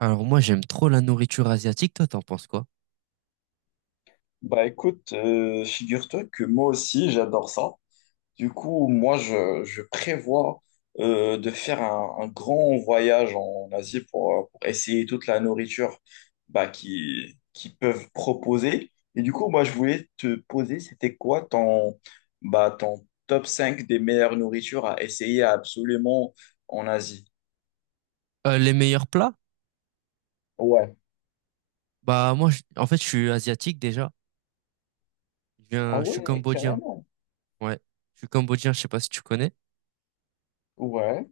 Alors moi j'aime trop la nourriture asiatique, toi t'en penses quoi? Bah écoute, figure-toi que moi aussi j'adore ça. Du coup, moi je prévois de faire un grand voyage en Asie pour essayer toute la nourriture bah, qu'ils peuvent proposer. Et du coup, moi je voulais te poser, c'était quoi ton top 5 des meilleures nourritures à essayer absolument en Asie? Les meilleurs plats? Ouais. Bah moi en fait je suis asiatique déjà. Je Ah viens, je suis ouais, cambodgien. carrément. Ouais, je suis cambodgien, je sais pas si tu connais. Ouais.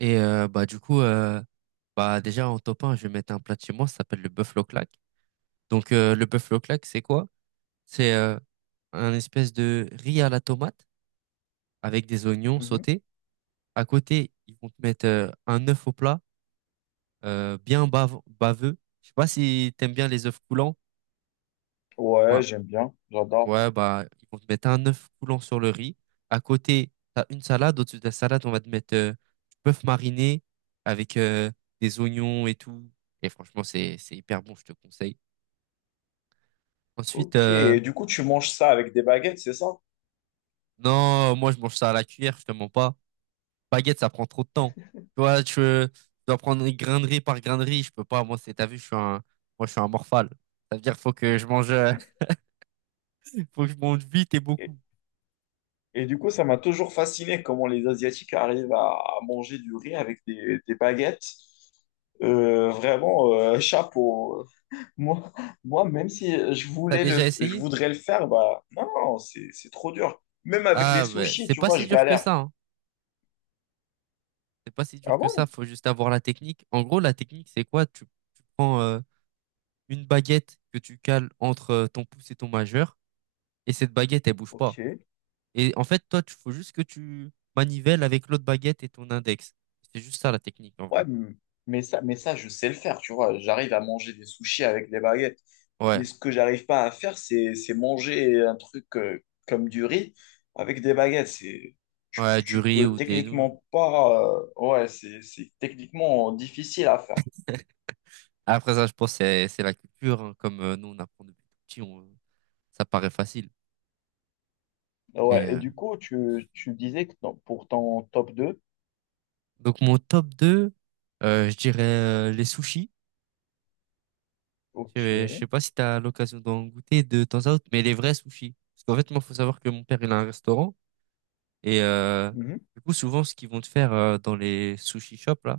Et bah du coup bah déjà en top 1, je vais mettre un plat de chez moi, ça s'appelle le buffalo claque. Donc le buffalo claque, c'est quoi? C'est un espèce de riz à la tomate avec des oignons Mhm. sautés. À côté, ils vont te mettre un œuf au plat, bien baveux. Je sais pas si t'aimes bien les œufs coulants. Ouais, j'aime bien, j'adore. Ouais, bah, ils vont te mettre un œuf coulant sur le riz. À côté, t'as une salade. Au-dessus de la salade, on va te mettre du bœuf mariné avec des oignons et tout. Et franchement, c'est hyper bon, je te conseille. Ensuite, Ok, et du coup, tu manges ça avec des baguettes, c'est ça? non, moi, je mange ça à la cuillère, je te mens pas. Baguette, ça prend trop de temps. Toi, tu dois prendre grain de riz par grain de riz. Je peux pas. Moi, c'est, t'as vu, je suis un morphale. Ça veut dire, faut que je mange, faut que je mange vite et Et, beaucoup. et du coup, ça m'a toujours fasciné comment les Asiatiques arrivent à manger du riz avec des baguettes. Vraiment, chapeau. Moi, moi, même si je T'as voulais déjà je essayé? voudrais le faire, bah non, non, c'est trop dur. Même avec les Ah, bah, sushis, c'est tu pas vois, si je dur que galère. ça, hein. C'est pas si dur Ah que ça, bon? faut juste avoir la technique. En gros, la technique, c'est quoi? Tu prends une baguette que tu cales entre ton pouce et ton majeur, et cette baguette, elle bouge pas. Ok. Et en fait, toi, tu faut juste que tu manivelles avec l'autre baguette et ton index. C'est juste ça la technique en Ouais, vrai. Mais ça, je sais le faire, tu vois. J'arrive à manger des sushis avec des baguettes. Ouais, Mais ce que j'arrive pas à faire, c'est manger un truc comme du riz avec des baguettes. C'est, tu, ouais, peux- du tu riz peux ou des nouilles. techniquement pas. Ouais, c'est techniquement difficile à faire. Après ça, je pense que c'est la culture, hein. Comme nous, on apprend depuis tout petit, ça paraît facile. Mais Ouais, et du coup, tu disais que pour ton top deux. donc mon top 2, je dirais les sushis. Ok. Je sais pas si tu as l'occasion d'en goûter de temps à autre, mais les vrais sushis. Parce qu'en fait, moi, faut savoir que mon père, il a un restaurant. Et Mhm. du coup, souvent, ce qu'ils vont te faire dans les sushi shops, là,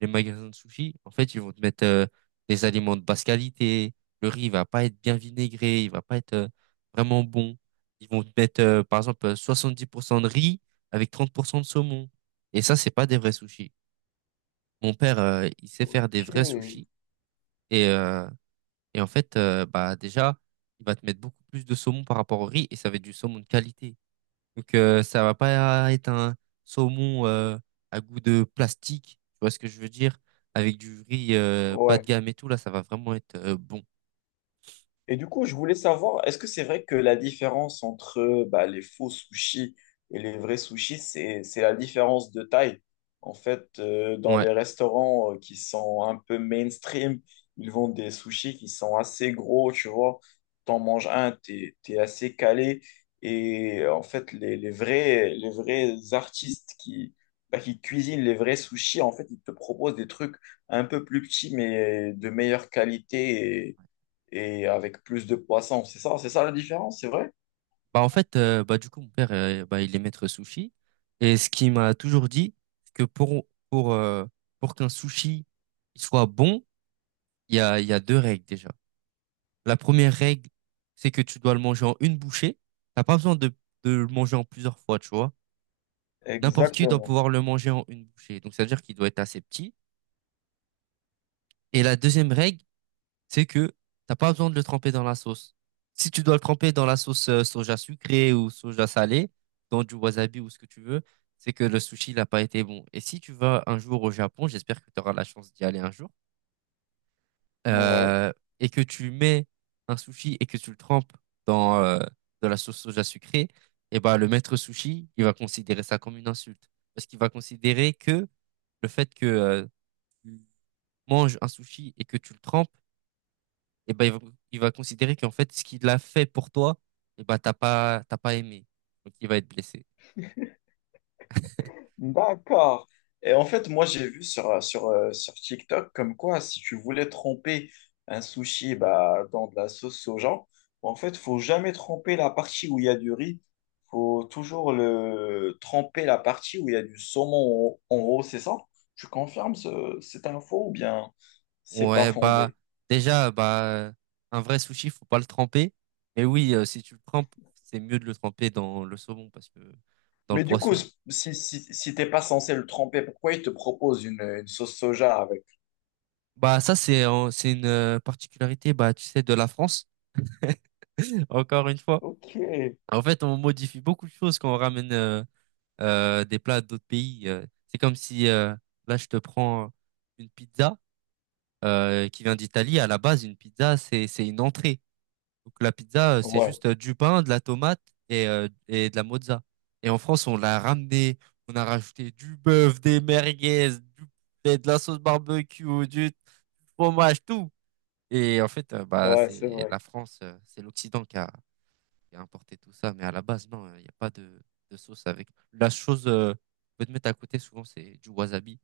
les magasins de sushi, en fait, ils vont te mettre des aliments de basse qualité. Le riz, il va pas être bien vinaigré, il va pas être vraiment bon. Ils vont te mettre, par exemple, 70% de riz avec 30% de saumon. Et ça, c'est pas des vrais sushis. Mon père, il sait faire des Ok. vrais sushis. Et euh, et en fait, bah déjà, il va te mettre beaucoup plus de saumon par rapport au riz et ça va être du saumon de qualité. Donc ça va pas être un saumon à goût de plastique, tu vois ce que je veux dire? Avec du riz bas de Ouais. gamme et tout, là, ça va vraiment être bon. Et du coup, je voulais savoir, est-ce que c'est vrai que la différence entre bah, les faux sushis et les vrais sushis, c'est la différence de taille? En fait, dans Ouais. les restaurants qui sont un peu mainstream, ils vendent des sushis qui sont assez gros, tu vois. T'en manges un, t'es assez calé. Et en fait, les vrais artistes qui cuisinent les vrais sushis, en fait, ils te proposent des trucs un peu plus petits, mais de meilleure qualité et avec plus de poissons. C'est ça, la différence, c'est vrai? Bah en fait, bah du coup, mon père, bah, il est maître sushi. Et ce qu'il m'a toujours dit, c'est que pour qu'un sushi il soit bon, il y a deux règles déjà. La première règle, c'est que tu dois le manger en une bouchée. T'as pas besoin de le manger en plusieurs fois, tu vois. N'importe qui doit Exactement. pouvoir le manger en une bouchée. Donc, ça veut dire qu'il doit être assez petit. Et la deuxième règle, c'est que t'as pas besoin de le tremper dans la sauce. Si tu dois le tremper dans la sauce soja sucrée ou soja salée, dans du wasabi ou ce que tu veux, c'est que le sushi n'a pas été bon. Et si tu vas un jour au Japon, j'espère que tu auras la chance d'y aller un jour, Ouais. euh, et que tu mets un sushi et que tu le trempes dans de la sauce soja sucrée, et ben le maître sushi, il va considérer ça comme une insulte. Parce qu'il va considérer que le fait que tu manges un sushi et que tu le trempes, et ben il va considérer qu'en fait, ce qu'il a fait pour toi, et ben t'as pas aimé. Donc il va être blessé. D'accord. Et en fait, moi, j'ai vu sur TikTok comme quoi, si tu voulais tremper un sushi bah, dans de la sauce soja, en fait, faut jamais tremper la partie où il y a du riz. Faut toujours le tremper la partie où il y a du saumon en haut, c'est ça? Tu confirmes cette info ou bien... C'est pas Ouais, bah fondé. déjà, bah un vrai sushi, faut pas le tremper. Mais oui, si tu le trempes, c'est mieux de le tremper dans le saumon parce que dans le Mais du coup, poisson. Si, si t'es pas censé le tremper, pourquoi il te propose une sauce soja avec? Bah ça, c'est une particularité, bah tu sais, de la France encore une fois. Ok. En fait on modifie beaucoup de choses quand on ramène des plats d'autres pays. C'est comme si là je te prends une pizza qui vient d'Italie. À la base une pizza c'est une entrée. Donc la pizza, c'est Ouais, juste du pain, de la tomate et de la mozza. Et en France on l'a ramené, on a rajouté du bœuf, des merguez, du poulet, de la sauce barbecue, du fromage, tout. Et en fait, bah, ouais, c'est c'est vrai. la France, c'est l'Occident qui a importé tout ça. Mais à la base, non, il n'y a pas de sauce avec. La chose, qu'on peut te mettre à côté, souvent, c'est du wasabi.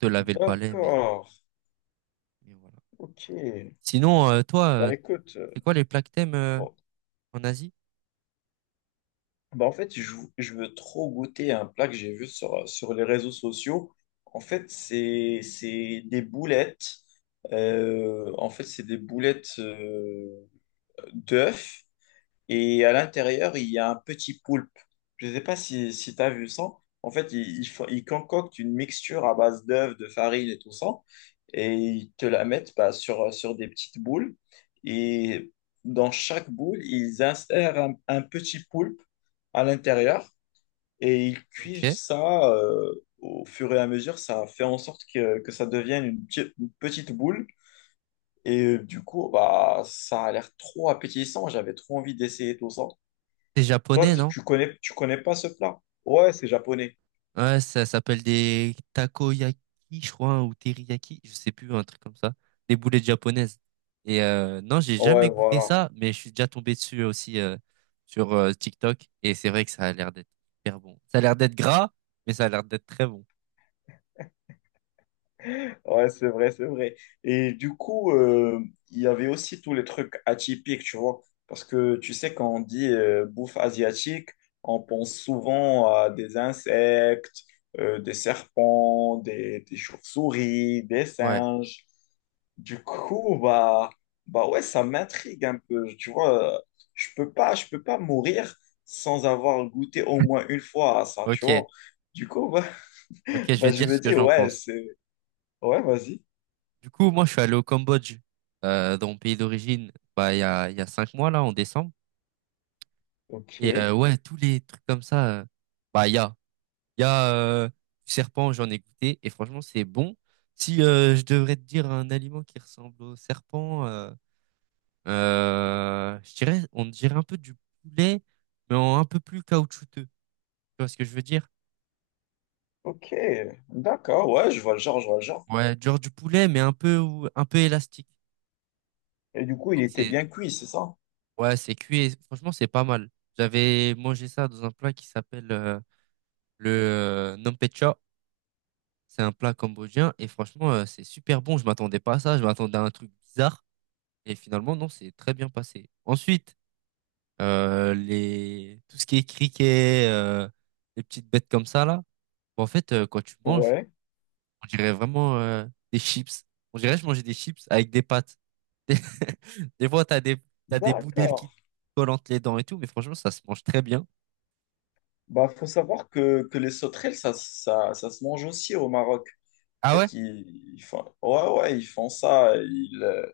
Te laver le palais, mais, D'accord. mais voilà. Ok. Sinon, toi, Bah écoute, c'est quoi les plats que t'aimes bon. en Asie? Bah en fait, je veux trop goûter un plat que j'ai vu sur les réseaux sociaux. En fait, c'est des boulettes. En fait, c'est des boulettes d'œufs. Et à l'intérieur, il y a un petit poulpe. Je ne sais pas si tu as vu ça. En fait, ils concoctent une mixture à base d'œufs, de farine et tout ça. Et ils te la mettent bah, sur des petites boules. Et dans chaque boule, ils insèrent un petit poulpe à l'intérieur. Et ils cuisent Ok. ça au fur et à mesure. Ça fait en sorte que ça devienne une petite boule. Et du coup, bah, ça a l'air trop appétissant. J'avais trop envie d'essayer tout ça. T'es Toi, japonais, tu non? tu connais, tu connais pas ce plat? Ouais, c'est japonais. Ouais, ça s'appelle des takoyaki, je crois, hein, ou teriyaki, je sais plus, un truc comme ça. Des boulettes japonaises. Et non, j'ai Ouais, jamais goûté voilà. ça, mais je suis déjà tombé dessus aussi sur TikTok. Et c'est vrai que ça a l'air d'être hyper bon. Ça a l'air d'être gras, mais ça a l'air d'être très bon. Ouais, c'est vrai, c'est vrai. Et du coup, il y avait aussi tous les trucs atypiques, tu vois. Parce que tu sais, quand on dit bouffe asiatique, on pense souvent à des insectes, des serpents, des chauves-souris, des Ouais, singes. Du coup, bah, ouais, ça m'intrigue un peu. Tu vois, je peux pas mourir sans avoir goûté au moins une fois à ça, tu vois. ok, Du coup, bah, ok, je bah, vais je dire me ce que dis, j'en ouais, pense. c'est... Ouais, vas-y. Du coup, moi, je suis allé au Cambodge, dans mon pays d'origine, bah, il y a 5 mois, là, en décembre. Ok, Et ouais, tous les trucs comme ça, bah, il y a. Il y a du serpent, j'en ai goûté et franchement, c'est bon. Si je devrais te dire un aliment qui ressemble au serpent, je dirais, on dirait un peu du poulet, mais en un peu plus caoutchouteux. Tu vois ce que je veux dire? ok. D'accord, ouais, je vois le genre, je vois le genre. Ouais, genre du poulet, mais un peu un peu élastique. Et du coup, il Donc était c'est bien cuit, c'est ça? Ouais, c'est cuit et franchement, c'est pas mal. J'avais mangé ça dans un plat qui s'appelle le Nampecha. C'est un plat cambodgien et franchement, c'est super bon. Je m'attendais pas à ça. Je m'attendais à un truc bizarre. Et finalement, non, c'est très bien passé. Ensuite, tout ce qui est criquet, les petites bêtes comme ça, là, bon, en fait, quand tu manges, Ouais. on dirait vraiment des chips. On dirait que je mangeais des chips avec des pâtes. Des, des fois, t'as des bouts d'aile D'accord. qui te collent entre les dents et tout, mais franchement, ça se mange très bien. Bah, faut savoir que les sauterelles, ça se mange aussi au Maroc. En Ah ouais? fait, ils font, ouais, ouais, ils font ça.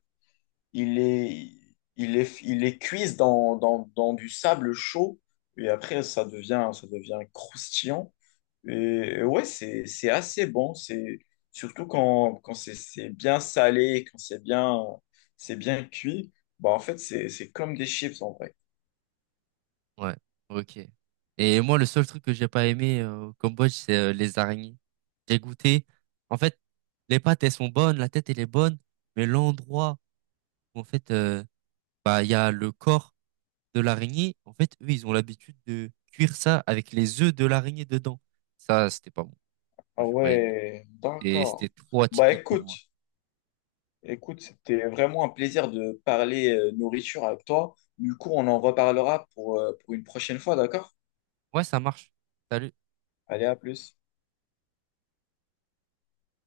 ils les, ils les cuisent dans du sable chaud. Et après, ça devient croustillant. Et, et ouais, c'est assez bon. Surtout quand c'est bien salé, quand c'est bien cuit. Bah, en fait, c'est comme des chips en vrai. Ouais, ok. Et moi, le seul truc que j'ai pas aimé au Cambodge, c'est les araignées. J'ai goûté. En fait, les pâtes, elles sont bonnes, la tête, elle est bonne, mais l'endroit où, en fait, bah, il y a le corps de l'araignée. En fait, eux, ils ont l'habitude de cuire ça avec les œufs de l'araignée dedans. Ça, c'était pas bon. Ah Moi, j'ai pas aimé. ouais, Et c'était d'accord. trop Bah atypique pour écoute. moi. Écoute, c'était vraiment un plaisir de parler nourriture avec toi. Du coup, on en reparlera pour une prochaine fois, d'accord? Ouais, ça marche. Salut. Allez, à plus.